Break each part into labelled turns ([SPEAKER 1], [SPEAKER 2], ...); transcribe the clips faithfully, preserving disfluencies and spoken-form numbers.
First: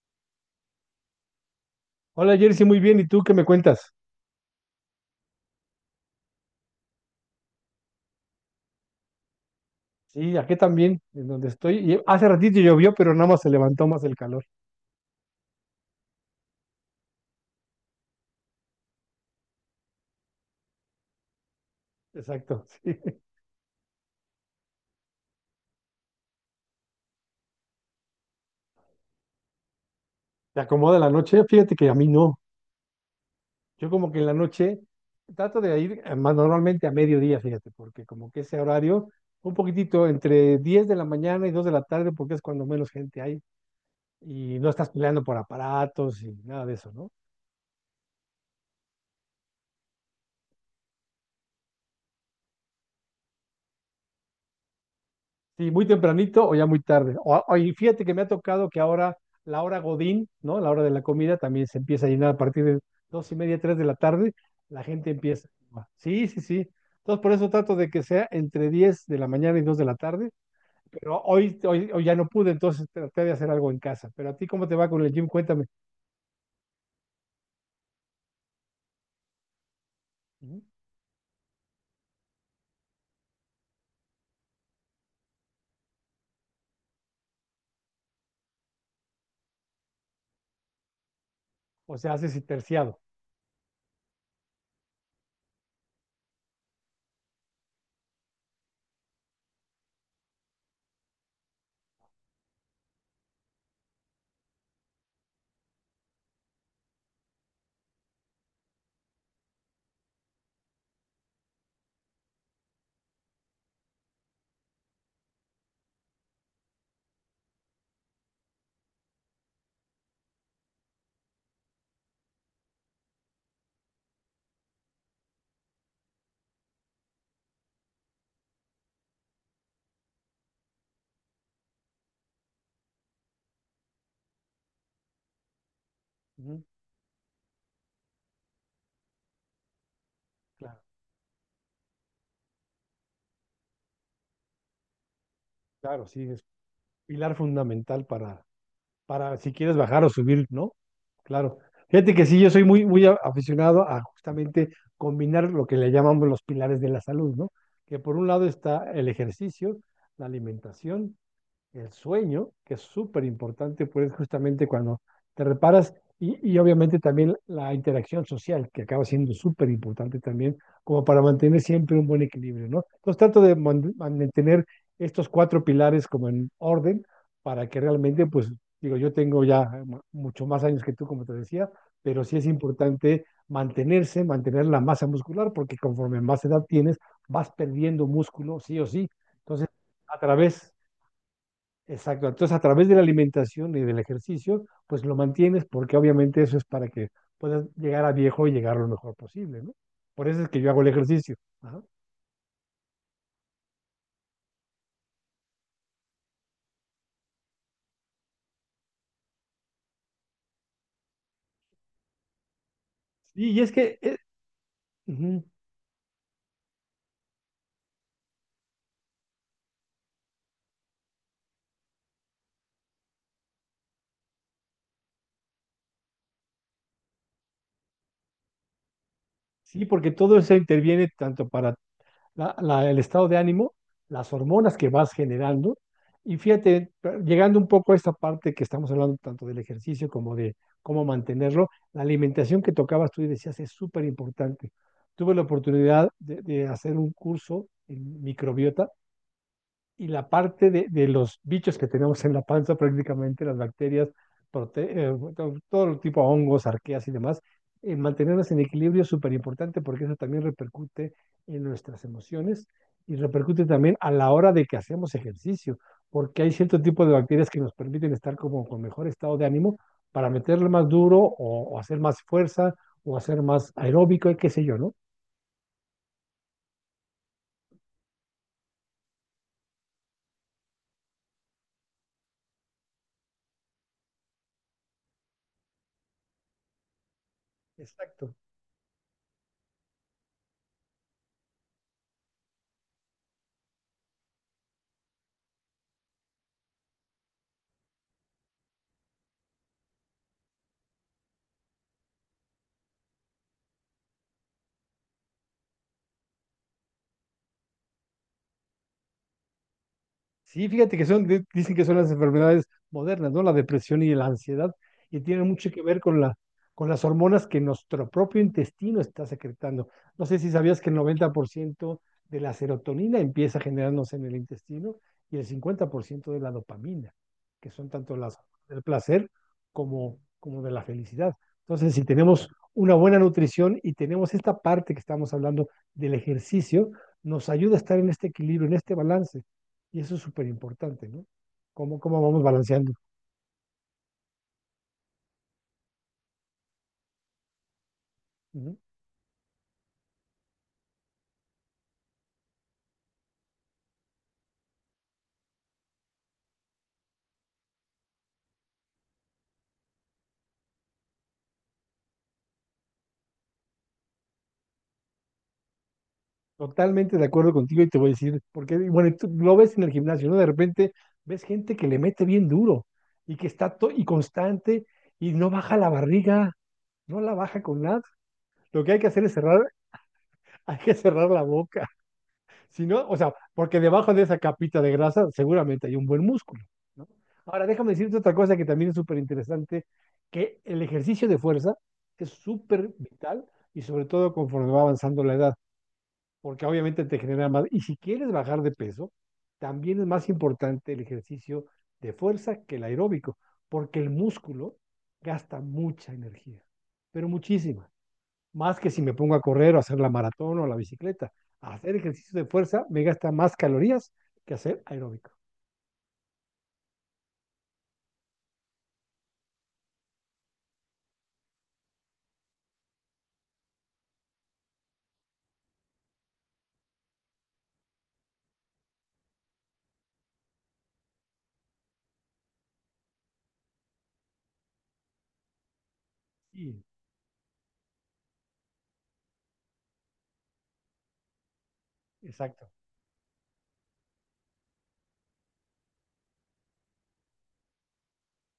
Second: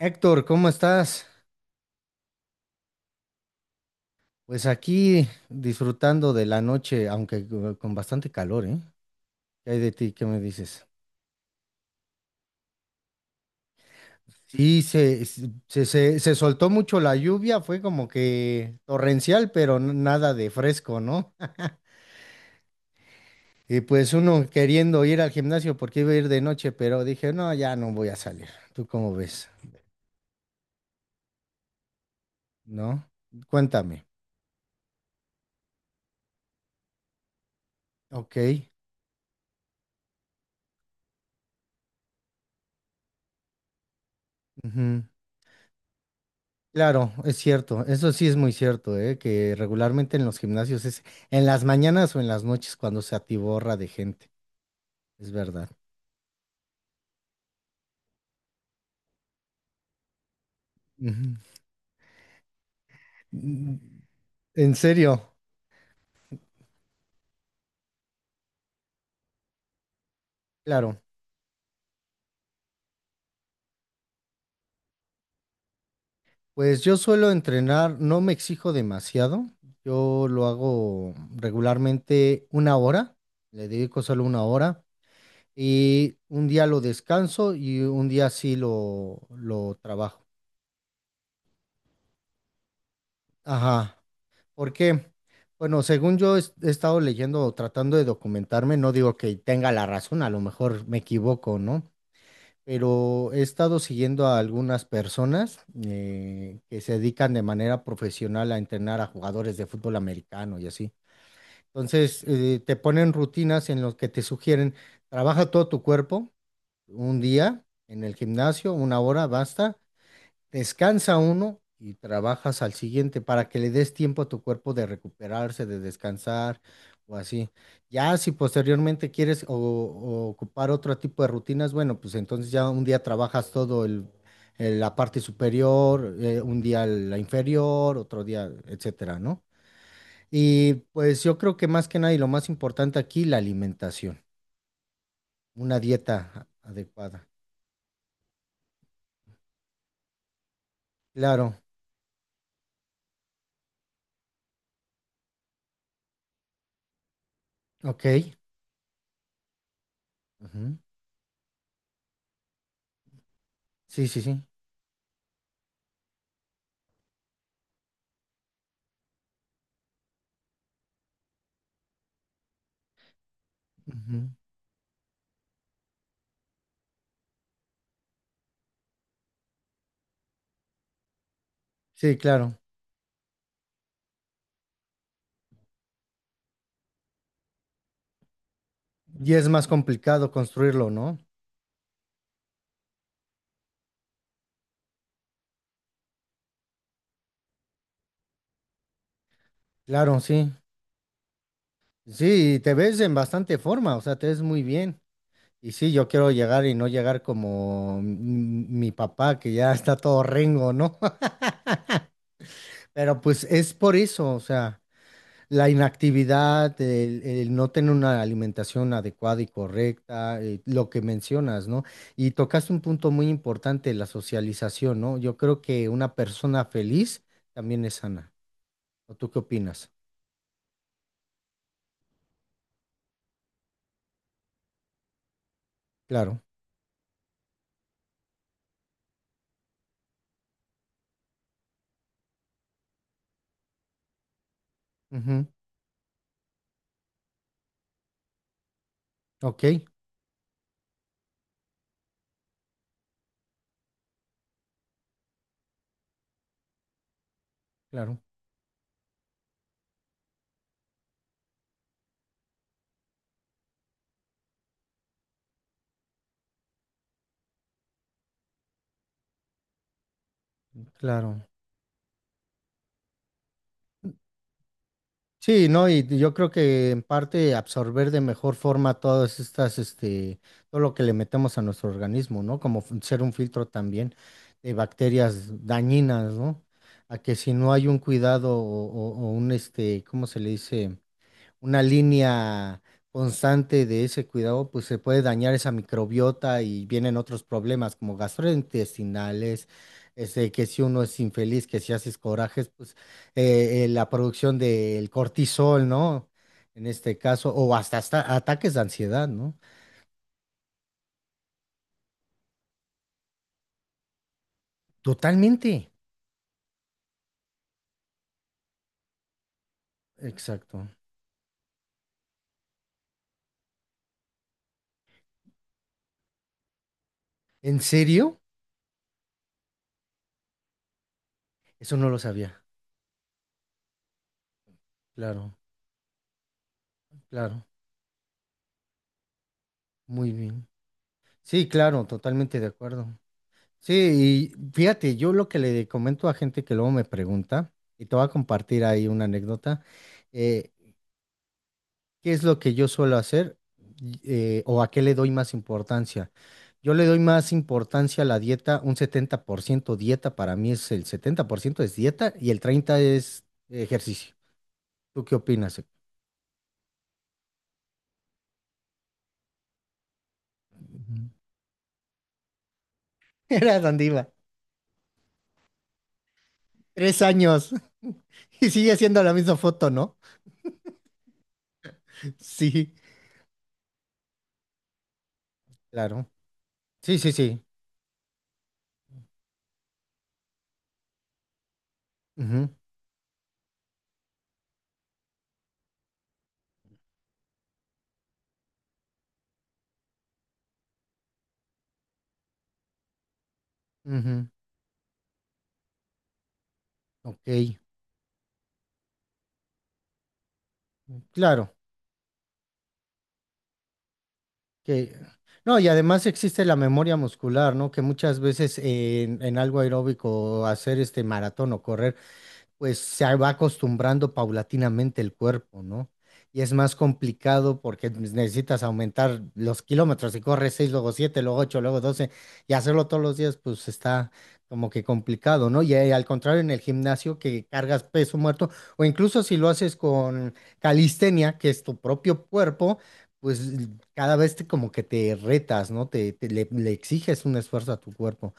[SPEAKER 1] Héctor, ¿cómo estás?
[SPEAKER 2] Hola Jersey, muy bien. ¿Y tú qué me cuentas?
[SPEAKER 1] Pues aquí disfrutando de la noche, aunque co- con bastante calor, ¿eh? ¿Qué hay de ti? ¿Qué
[SPEAKER 2] Sí,
[SPEAKER 1] me
[SPEAKER 2] aquí
[SPEAKER 1] dices?
[SPEAKER 2] también, en donde estoy. Y hace ratito llovió, pero nada más se levantó más el calor.
[SPEAKER 1] Sí, se, se, se, se soltó mucho la lluvia, fue como que torrencial, pero n- nada de fresco, ¿no?
[SPEAKER 2] Exacto, sí.
[SPEAKER 1] Y pues uno queriendo ir al gimnasio porque iba a ir de noche, pero dije, no, ya no voy a salir. ¿Tú cómo ves?
[SPEAKER 2] ¿Te acomoda la noche? Fíjate que a mí no.
[SPEAKER 1] ¿No?
[SPEAKER 2] Yo
[SPEAKER 1] Cuéntame.
[SPEAKER 2] como que en la noche trato de ir eh, más normalmente a mediodía, fíjate, porque como que ese
[SPEAKER 1] Ok.
[SPEAKER 2] horario, un poquitito entre diez de la mañana y dos de la tarde, porque es cuando menos gente hay y no estás peleando por aparatos y nada de eso, ¿no?
[SPEAKER 1] Claro, es cierto, eso sí es muy cierto, ¿eh? Que regularmente en los gimnasios es en las mañanas o en las noches cuando se atiborra de gente, es verdad.
[SPEAKER 2] Sí, muy tempranito o ya muy tarde. O, o- y fíjate que me ha tocado que ahora la hora Godín, ¿no? La hora de la
[SPEAKER 1] Ujú.
[SPEAKER 2] comida también se empieza a llenar a partir de dos y media, tres
[SPEAKER 1] Mm,
[SPEAKER 2] de la tarde,
[SPEAKER 1] en
[SPEAKER 2] la gente
[SPEAKER 1] serio,
[SPEAKER 2] empieza. Sí, sí, sí. Entonces por eso trato de que sea entre diez de la mañana y dos de la tarde,
[SPEAKER 1] claro,
[SPEAKER 2] pero hoy, hoy, hoy ya no pude, entonces traté de hacer algo en casa. Pero a ti, ¿cómo te va con el gym? Cuéntame.
[SPEAKER 1] pues yo suelo entrenar, no me exijo demasiado, yo lo
[SPEAKER 2] Ujú.
[SPEAKER 1] hago regularmente una hora, le dedico solo una hora y un día lo descanso y un día sí lo, lo trabajo.
[SPEAKER 2] O sea, haces y terciado.
[SPEAKER 1] Ajá. ¿Por qué? Bueno, según yo es- he estado leyendo o tratando de documentarme, no digo que tenga la razón, a lo mejor me equivoco, ¿no? Pero he estado siguiendo a algunas personas eh, que se dedican de manera profesional a entrenar a jugadores de fútbol americano y así. Entonces, eh, te ponen rutinas en las que te sugieren, trabaja todo tu cuerpo un día en el gimnasio, una hora, basta. Descansa uno y trabajas al siguiente para que le des tiempo a tu cuerpo de recuperarse, de descansar o así. Ya si posteriormente quieres o, o ocupar otro tipo de rutinas, bueno, pues entonces ya un día trabajas todo el, el- la parte superior, eh, un
[SPEAKER 2] Ujú.
[SPEAKER 1] día la inferior, otro día, etcétera, ¿no? Y
[SPEAKER 2] Claro,
[SPEAKER 1] pues yo creo que más que nada y lo más importante aquí, la alimentación, una
[SPEAKER 2] claro, sí,
[SPEAKER 1] dieta
[SPEAKER 2] es
[SPEAKER 1] a- adecuada.
[SPEAKER 2] pilar fundamental para, para si quieres bajar o subir, ¿no?
[SPEAKER 1] Claro,
[SPEAKER 2] Claro. Fíjate que sí, yo soy muy, muy a- aficionado a justamente combinar lo que le llamamos los pilares de la salud, ¿no? Que
[SPEAKER 1] ok.
[SPEAKER 2] por un lado está el ejercicio, la
[SPEAKER 1] Ujú.
[SPEAKER 2] alimentación, el sueño, que es súper importante,
[SPEAKER 1] Sí,
[SPEAKER 2] pues
[SPEAKER 1] sí, sí.
[SPEAKER 2] justamente cuando te reparas, y, y obviamente también la interacción social, que acaba siendo súper importante también, como para mantener siempre un buen equilibrio, ¿no? Entonces trato de man-
[SPEAKER 1] Ujú.
[SPEAKER 2] mantener estos cuatro pilares como en orden para que realmente, pues, digo, yo tengo ya mu- mucho más años que tú, como te decía,
[SPEAKER 1] Sí,
[SPEAKER 2] pero sí es
[SPEAKER 1] claro.
[SPEAKER 2] importante mantenerse, mantener la masa muscular, porque conforme más edad tienes, vas perdiendo músculo, sí o sí.
[SPEAKER 1] Y es más
[SPEAKER 2] Entonces, a
[SPEAKER 1] complicado
[SPEAKER 2] través
[SPEAKER 1] construirlo, ¿no?
[SPEAKER 2] Exacto. Entonces, a través de la alimentación y del ejercicio, pues lo mantienes porque obviamente eso es para que puedas llegar a viejo y llegar lo mejor posible, ¿no?
[SPEAKER 1] Claro,
[SPEAKER 2] Por eso es
[SPEAKER 1] sí.
[SPEAKER 2] que yo hago el ejercicio. Ajá.
[SPEAKER 1] Sí, y te ves en bastante forma, o sea, te ves muy bien. Y sí, yo quiero llegar y no llegar como m- mi papá, que ya está todo rengo, ¿no? Pero pues
[SPEAKER 2] Sí, y es
[SPEAKER 1] es por
[SPEAKER 2] que, eh,
[SPEAKER 1] eso, o sea,
[SPEAKER 2] ujú.
[SPEAKER 1] la inactividad, el, el no tener una alimentación adecuada y correcta, eh, lo que mencionas, ¿no? Y tocaste un punto muy importante, la socialización, ¿no? Yo creo que una persona feliz también es sana. ¿O tú qué
[SPEAKER 2] Sí,
[SPEAKER 1] opinas?
[SPEAKER 2] porque todo eso interviene tanto para la- la- el estado de ánimo, las hormonas que vas generando. Y
[SPEAKER 1] Claro.
[SPEAKER 2] fíjate, llegando un poco a esta parte que estamos hablando tanto del ejercicio como de cómo mantenerlo, la alimentación que tocabas tú y decías es súper importante. Tuve la
[SPEAKER 1] Ujú.
[SPEAKER 2] oportunidad de, de hacer un curso en microbiota
[SPEAKER 1] Ok,
[SPEAKER 2] y la parte de, de los bichos que tenemos en la panza, prácticamente las bacterias, prote- eh, to- todo, tipo de hongos, arqueas y demás, eh,
[SPEAKER 1] claro,
[SPEAKER 2] mantenerlas en equilibrio es súper importante porque eso también repercute en nuestras emociones y repercute también a la hora de que hacemos ejercicio, porque hay cierto tipo de bacterias que nos permiten estar como con mejor estado de ánimo para meterle más duro
[SPEAKER 1] claro.
[SPEAKER 2] o, o hacer más fuerza o hacer más aeróbico y qué sé yo, ¿no?
[SPEAKER 1] Sí, ¿no? Y yo creo que en parte absorber de mejor forma todas estas, este, todo lo que le metemos a nuestro organismo, ¿no? Como fun- ser un filtro también de bacterias dañinas, ¿no? A que si no hay un
[SPEAKER 2] Exacto.
[SPEAKER 1] cuidado o, o- o un, este, ¿cómo se le dice? Una línea constante de ese cuidado, pues se puede dañar esa microbiota y vienen otros problemas como gastrointestinales, este, que si uno es infeliz, que si haces corajes, pues eh, eh, la producción del cortisol, ¿no? En este caso, o hasta, hasta ataques de ansiedad, ¿no?
[SPEAKER 2] Sí, fíjate que son, di- dicen que son las enfermedades modernas, ¿no? La depresión y la ansiedad, y tienen mucho
[SPEAKER 1] Totalmente.
[SPEAKER 2] que ver con la, con las hormonas que nuestro propio intestino está secretando. No sé si sabías
[SPEAKER 1] Exacto.
[SPEAKER 2] que el noventa por ciento de la serotonina empieza a generándose en el intestino y el cincuenta por ciento de la dopamina, que
[SPEAKER 1] ¿En
[SPEAKER 2] son tanto las
[SPEAKER 1] serio?
[SPEAKER 2] del placer como, como de la felicidad. Entonces,
[SPEAKER 1] Eso
[SPEAKER 2] si
[SPEAKER 1] no lo
[SPEAKER 2] tenemos
[SPEAKER 1] sabía.
[SPEAKER 2] una buena nutrición y tenemos esta parte que estamos
[SPEAKER 1] Claro,
[SPEAKER 2] hablando del ejercicio, nos
[SPEAKER 1] claro.
[SPEAKER 2] ayuda a estar en este equilibrio, en este balance y eso es
[SPEAKER 1] Muy
[SPEAKER 2] súper
[SPEAKER 1] bien.
[SPEAKER 2] importante, ¿no?
[SPEAKER 1] Sí,
[SPEAKER 2] ¿Cómo,
[SPEAKER 1] claro,
[SPEAKER 2] cómo vamos
[SPEAKER 1] totalmente de
[SPEAKER 2] balanceando?
[SPEAKER 1] acuerdo. Sí, y fíjate, yo lo que le comento a gente que luego me pregunta, y te voy a
[SPEAKER 2] Ujú.
[SPEAKER 1] compartir ahí una anécdota, eh, ¿qué es lo que yo suelo hacer y, eh, o a qué le doy más importancia? Yo le doy más importancia a la dieta, un setenta por ciento dieta, para mí es el setenta por ciento es dieta y el treinta por ciento es ejercicio. ¿Tú qué opinas? Ujú.
[SPEAKER 2] Totalmente de acuerdo contigo y te voy a decir, porque, y bueno, y tú lo ves en el gimnasio, ¿no? De repente ves gente que le mete bien duro y que está
[SPEAKER 1] Era
[SPEAKER 2] to-
[SPEAKER 1] donde
[SPEAKER 2] y
[SPEAKER 1] iba.
[SPEAKER 2] constante y no baja la barriga, no
[SPEAKER 1] Tres
[SPEAKER 2] la baja
[SPEAKER 1] años.
[SPEAKER 2] con nada.
[SPEAKER 1] Y
[SPEAKER 2] Lo que
[SPEAKER 1] sigue
[SPEAKER 2] hay que
[SPEAKER 1] siendo
[SPEAKER 2] hacer
[SPEAKER 1] la
[SPEAKER 2] es
[SPEAKER 1] misma
[SPEAKER 2] cerrar,
[SPEAKER 1] foto, ¿no?
[SPEAKER 2] hay que cerrar la boca. Si
[SPEAKER 1] Sí,
[SPEAKER 2] no, o sea, porque debajo de esa capita de grasa seguramente hay un buen
[SPEAKER 1] claro.
[SPEAKER 2] músculo, ¿no?
[SPEAKER 1] Sí, sí, sí.
[SPEAKER 2] Ahora, déjame decirte otra cosa que también es súper interesante, que el ejercicio de fuerza es
[SPEAKER 1] Ujú,
[SPEAKER 2] súper vital y sobre todo conforme va avanzando la edad, porque obviamente te genera más. Y si quieres bajar de peso, también es más importante el ejercicio de fuerza que el aeróbico, porque el
[SPEAKER 1] ujú.
[SPEAKER 2] músculo gasta mucha energía, pero
[SPEAKER 1] Ok,
[SPEAKER 2] muchísima más que si me pongo a correr o a hacer la maratón o la bicicleta.
[SPEAKER 1] claro.
[SPEAKER 2] Hacer ejercicio de fuerza me gasta más calorías que hacer
[SPEAKER 1] Que...
[SPEAKER 2] aeróbico.
[SPEAKER 1] No, y además existe la memoria muscular, ¿no? Que muchas veces en, en algo aeróbico, hacer este maratón o correr, pues se va acostumbrando paulatinamente el cuerpo, ¿no? Y es más complicado porque necesitas aumentar los kilómetros. Si corres seis luego siete luego ocho luego doce y hacerlo todos los días, pues está como que complicado, ¿no? Y eh, al contrario, en el
[SPEAKER 2] Sí,
[SPEAKER 1] gimnasio que cargas peso muerto, o incluso si lo haces con calistenia, que es tu propio
[SPEAKER 2] exacto.
[SPEAKER 1] cuerpo, pues cada vez te, como que te retas, ¿no? Te, te- le, le exiges un esfuerzo a tu cuerpo.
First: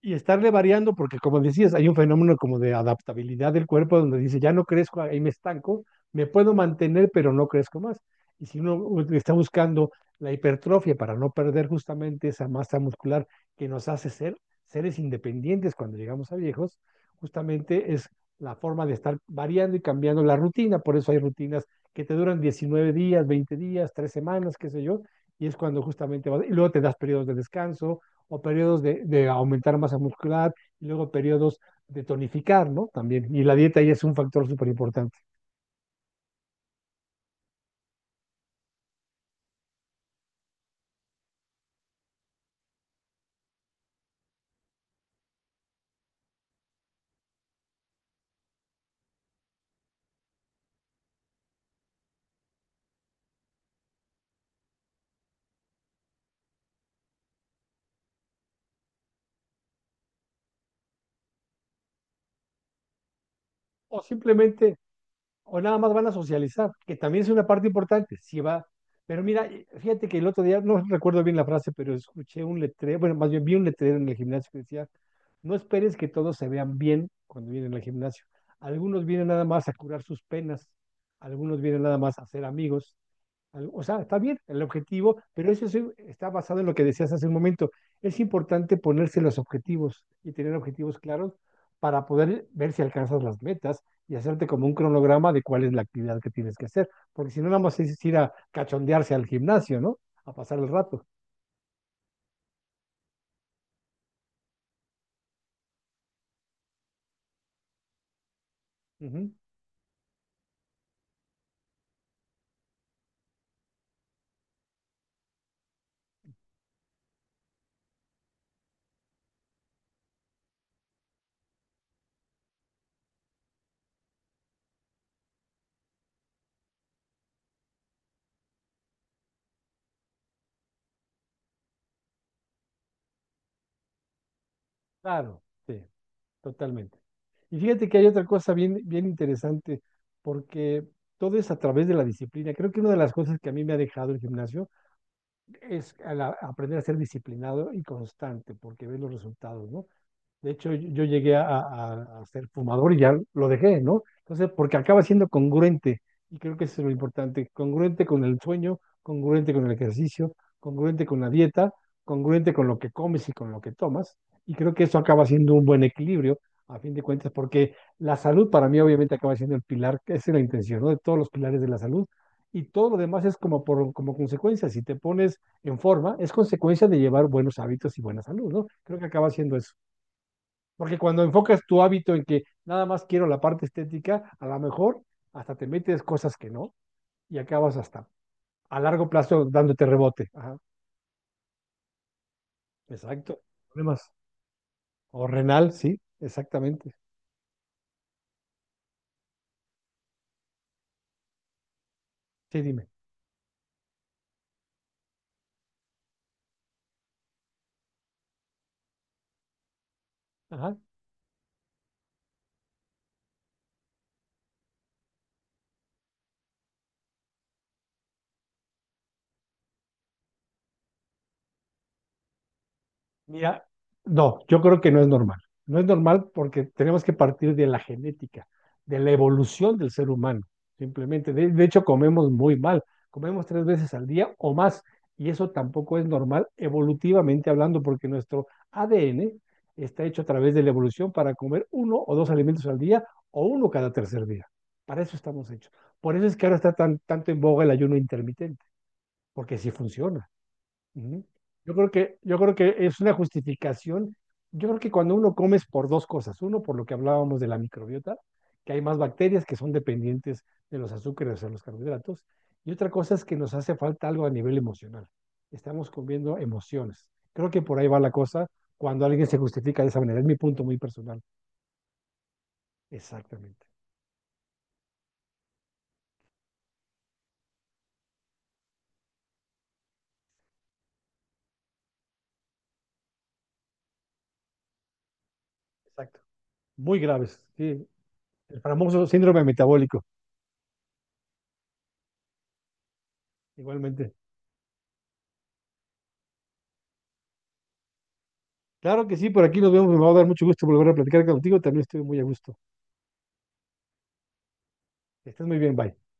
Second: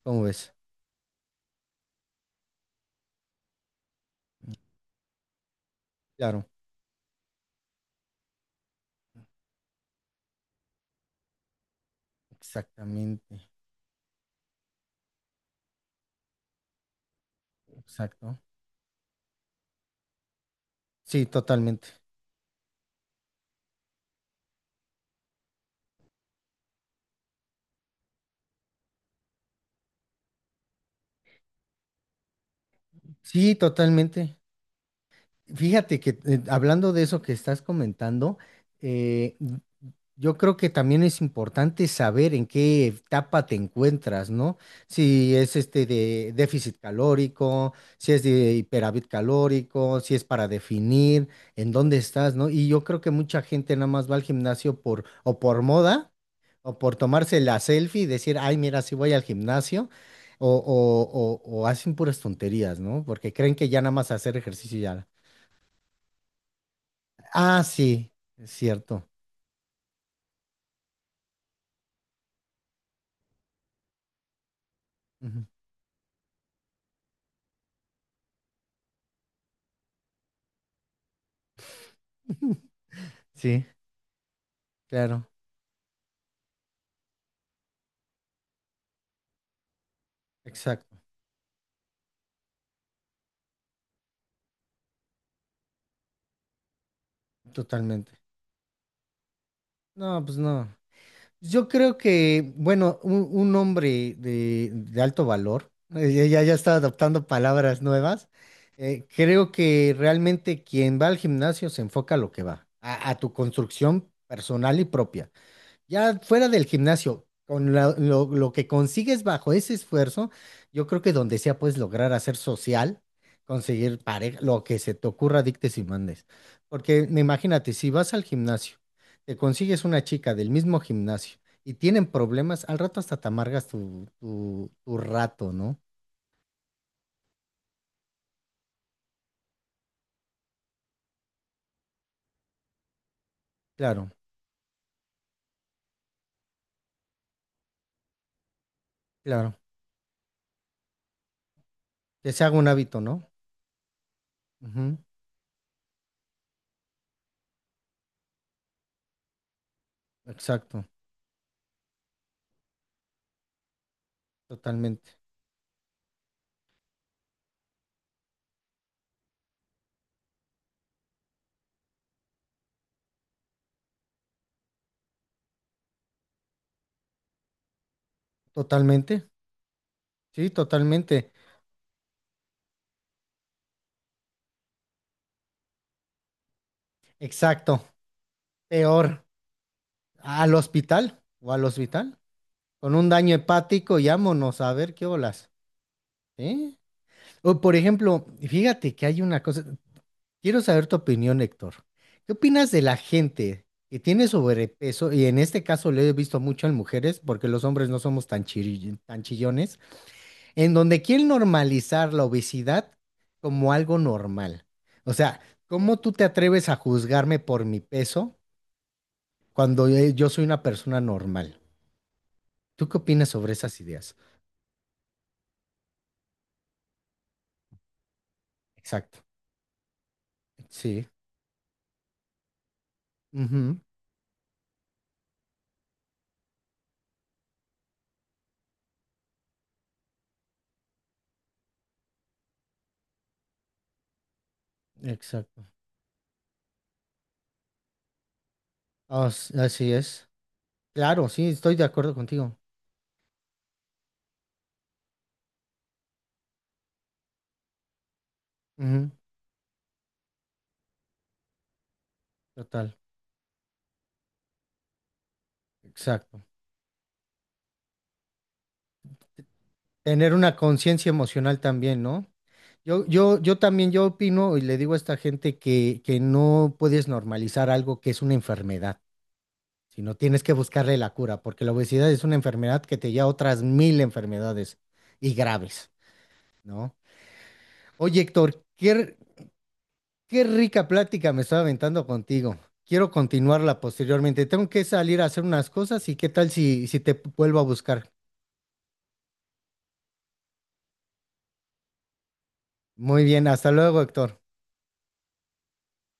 [SPEAKER 2] Y
[SPEAKER 1] ¿Cómo
[SPEAKER 2] estarle
[SPEAKER 1] ves?
[SPEAKER 2] variando, porque como decías, hay un fenómeno como de adaptabilidad del cuerpo donde dice, ya no crezco, ahí me estanco, me
[SPEAKER 1] Claro,
[SPEAKER 2] puedo mantener, pero no crezco más. Y si uno está buscando la hipertrofia para no perder justamente esa masa muscular
[SPEAKER 1] exactamente.
[SPEAKER 2] que nos hace ser seres independientes cuando llegamos a viejos, justamente es
[SPEAKER 1] Exacto.
[SPEAKER 2] la forma de estar variando y cambiando la rutina. Por eso hay
[SPEAKER 1] Sí,
[SPEAKER 2] rutinas
[SPEAKER 1] totalmente.
[SPEAKER 2] que te duran diecinueve días, veinte días, tres semanas, qué sé yo, y es cuando justamente vas, y luego te das periodos de descanso, o periodos de, de aumentar masa muscular y luego periodos de tonificar, ¿no? También. Y la
[SPEAKER 1] Sí,
[SPEAKER 2] dieta ya es un
[SPEAKER 1] totalmente.
[SPEAKER 2] factor súper importante.
[SPEAKER 1] Fíjate que eh, hablando de eso que estás comentando, eh, yo creo que también es importante saber en qué etapa te encuentras, ¿no? Si es este de déficit calórico, si es de hiperávit calórico, si es para definir en dónde estás, ¿no? Y yo creo que mucha gente nada más va al gimnasio por o por moda o por tomarse la selfie y decir, ay, mira, sí voy al gimnasio o, o, o, o hacen puras tonterías, ¿no? Porque creen que ya nada
[SPEAKER 2] O
[SPEAKER 1] más hacer
[SPEAKER 2] simplemente,
[SPEAKER 1] ejercicio ya.
[SPEAKER 2] o nada más van a socializar, que también es una
[SPEAKER 1] Ah,
[SPEAKER 2] parte
[SPEAKER 1] sí,
[SPEAKER 2] importante. Si
[SPEAKER 1] es
[SPEAKER 2] va,
[SPEAKER 1] cierto.
[SPEAKER 2] pero mira, fíjate que el otro día, no recuerdo bien la frase, pero escuché un letrero, bueno, más bien vi un letrero en el gimnasio que decía,
[SPEAKER 1] Ujú.
[SPEAKER 2] no esperes que todos se vean bien cuando vienen al gimnasio. Algunos vienen nada más a curar sus penas, algunos vienen nada más a ser amigos.
[SPEAKER 1] Sí,
[SPEAKER 2] Al- O sea, está bien el objetivo,
[SPEAKER 1] claro,
[SPEAKER 2] pero eso sí está basado en lo que decías hace un momento. Es importante ponerse los objetivos y tener
[SPEAKER 1] exacto.
[SPEAKER 2] objetivos claros para poder ver si alcanzas las metas y hacerte como un cronograma de cuál es la actividad que tienes que hacer, porque si no, nada más es ir
[SPEAKER 1] Totalmente.
[SPEAKER 2] a cachondearse al gimnasio, ¿no?
[SPEAKER 1] No,
[SPEAKER 2] A
[SPEAKER 1] pues
[SPEAKER 2] pasar el
[SPEAKER 1] no.
[SPEAKER 2] rato.
[SPEAKER 1] Yo creo que, bueno, un, un hombre de, de alto valor, eh, ya, ya ya está adoptando palabras nuevas, eh,
[SPEAKER 2] Ujú.
[SPEAKER 1] creo que realmente quien va al gimnasio se enfoca a lo que va, a, a tu construcción personal y propia. Ya fuera del gimnasio, con la- lo, lo que consigues bajo ese esfuerzo, yo creo que donde sea puedes lograr hacer social, conseguir pareja, lo que se te ocurra, dictes y mandes. Porque me imagínate, si vas al gimnasio, te consigues una chica del mismo gimnasio y tienen problemas, al rato hasta te amargas tu, tu, tu
[SPEAKER 2] Claro,
[SPEAKER 1] rato, ¿no?
[SPEAKER 2] sí, totalmente. Y fíjate que hay otra cosa bien, bien interesante, porque todo es a través de la disciplina. Creo que una de las cosas que a mí me ha
[SPEAKER 1] Claro,
[SPEAKER 2] dejado el gimnasio es a la- aprender a ser disciplinado y constante, porque ves los
[SPEAKER 1] claro.
[SPEAKER 2] resultados, ¿no? De hecho, yo yo llegué a, a- a
[SPEAKER 1] Que se
[SPEAKER 2] ser
[SPEAKER 1] haga un
[SPEAKER 2] fumador y
[SPEAKER 1] hábito,
[SPEAKER 2] ya
[SPEAKER 1] ¿no?
[SPEAKER 2] lo dejé, ¿no? Entonces, porque
[SPEAKER 1] Ujú,
[SPEAKER 2] acaba siendo congruente, y creo que eso es lo importante, congruente con el sueño, congruente con el ejercicio,
[SPEAKER 1] exacto,
[SPEAKER 2] congruente con la dieta, congruente con lo que comes y con lo que tomas, y creo que eso
[SPEAKER 1] totalmente.
[SPEAKER 2] acaba siendo un buen equilibrio, a fin de cuentas, porque la salud para mí obviamente acaba siendo el pilar, que esa es la intención, ¿no? De todos los pilares de la salud, y todo lo demás es como, por, como consecuencia, si te pones en forma, es consecuencia de llevar buenos hábitos y buena salud, ¿no? Creo que
[SPEAKER 1] Totalmente,
[SPEAKER 2] acaba siendo eso.
[SPEAKER 1] sí,
[SPEAKER 2] Porque cuando
[SPEAKER 1] totalmente.
[SPEAKER 2] enfocas tu hábito en que nada más quiero la parte estética, a lo mejor hasta te metes cosas que no y acabas
[SPEAKER 1] Exacto,
[SPEAKER 2] hasta a largo
[SPEAKER 1] peor.
[SPEAKER 2] plazo dándote rebote.
[SPEAKER 1] Al
[SPEAKER 2] Ajá,
[SPEAKER 1] hospital o al hospital con un daño
[SPEAKER 2] exacto.
[SPEAKER 1] hepático
[SPEAKER 2] Problemas.
[SPEAKER 1] y vámonos a ver qué
[SPEAKER 2] O
[SPEAKER 1] olas.
[SPEAKER 2] renal, sí,
[SPEAKER 1] ¿Eh?
[SPEAKER 2] exactamente.
[SPEAKER 1] O por ejemplo, fíjate que hay una cosa, quiero saber tu opinión, Héctor. ¿Qué
[SPEAKER 2] Sí,
[SPEAKER 1] opinas de
[SPEAKER 2] dime.
[SPEAKER 1] la gente que tiene sobrepeso? Y en este caso lo he visto mucho en mujeres, porque los hombres no somos tan chiri- tan chillones, en
[SPEAKER 2] Ajá.
[SPEAKER 1] donde quieren normalizar la obesidad como algo normal. O sea, ¿cómo tú te atreves a juzgarme por mi peso cuando eh, yo soy una persona normal? ¿Tú qué opinas sobre
[SPEAKER 2] Mira,
[SPEAKER 1] esas ideas?
[SPEAKER 2] no, yo creo que no es normal. No es normal porque tenemos que partir de la genética, de la
[SPEAKER 1] Exacto,
[SPEAKER 2] evolución del ser humano,
[SPEAKER 1] sí,
[SPEAKER 2] simplemente. De, de hecho, comemos muy mal, comemos tres
[SPEAKER 1] ujú,
[SPEAKER 2] veces al día o más, y eso tampoco es normal evolutivamente hablando porque nuestro A D N está hecho a través de la evolución para comer uno o dos alimentos al día o uno cada tercer día. Para eso estamos
[SPEAKER 1] exacto,
[SPEAKER 2] hechos. Por eso es que ahora está tan, tanto en boga el ayuno intermitente,
[SPEAKER 1] as-
[SPEAKER 2] porque sí
[SPEAKER 1] así es.
[SPEAKER 2] funciona. Ujú.
[SPEAKER 1] Claro, sí,
[SPEAKER 2] Yo
[SPEAKER 1] estoy de
[SPEAKER 2] creo
[SPEAKER 1] acuerdo
[SPEAKER 2] que, yo creo
[SPEAKER 1] contigo.
[SPEAKER 2] que es una justificación. Yo creo que cuando uno come es por dos cosas. Uno, por lo que hablábamos de la microbiota, que hay más
[SPEAKER 1] Ujú,
[SPEAKER 2] bacterias que son dependientes de los azúcares o los carbohidratos. Y otra
[SPEAKER 1] total,
[SPEAKER 2] cosa es que nos hace falta algo a nivel emocional. Estamos comiendo
[SPEAKER 1] exacto.
[SPEAKER 2] emociones. Creo que por ahí va la cosa cuando alguien se justifica de esa manera. Es
[SPEAKER 1] Tener
[SPEAKER 2] mi
[SPEAKER 1] una
[SPEAKER 2] punto muy
[SPEAKER 1] conciencia
[SPEAKER 2] personal.
[SPEAKER 1] emocional también, ¿no? Yo, yo, yo
[SPEAKER 2] Exactamente.
[SPEAKER 1] también, yo opino y le digo a esta gente que, que no puedes normalizar algo que es una enfermedad, sino tienes que buscarle la cura, porque la obesidad es una enfermedad que te lleva a otras mil enfermedades y graves,
[SPEAKER 2] Exacto.
[SPEAKER 1] ¿no?
[SPEAKER 2] Muy graves. Sí.
[SPEAKER 1] Oye, Héctor,
[SPEAKER 2] El famoso
[SPEAKER 1] qué,
[SPEAKER 2] síndrome metabólico.
[SPEAKER 1] qué rica plática me estaba aventando contigo. Quiero continuarla
[SPEAKER 2] Igualmente.
[SPEAKER 1] posteriormente. Tengo que salir a hacer unas cosas y qué tal si, si te vuelvo a buscar.
[SPEAKER 2] Claro que sí, por aquí nos vemos. Me va a dar mucho gusto volver a platicar contigo. También estoy muy a gusto.
[SPEAKER 1] Muy bien, hasta luego, Héctor.
[SPEAKER 2] Que estés muy bien, bye.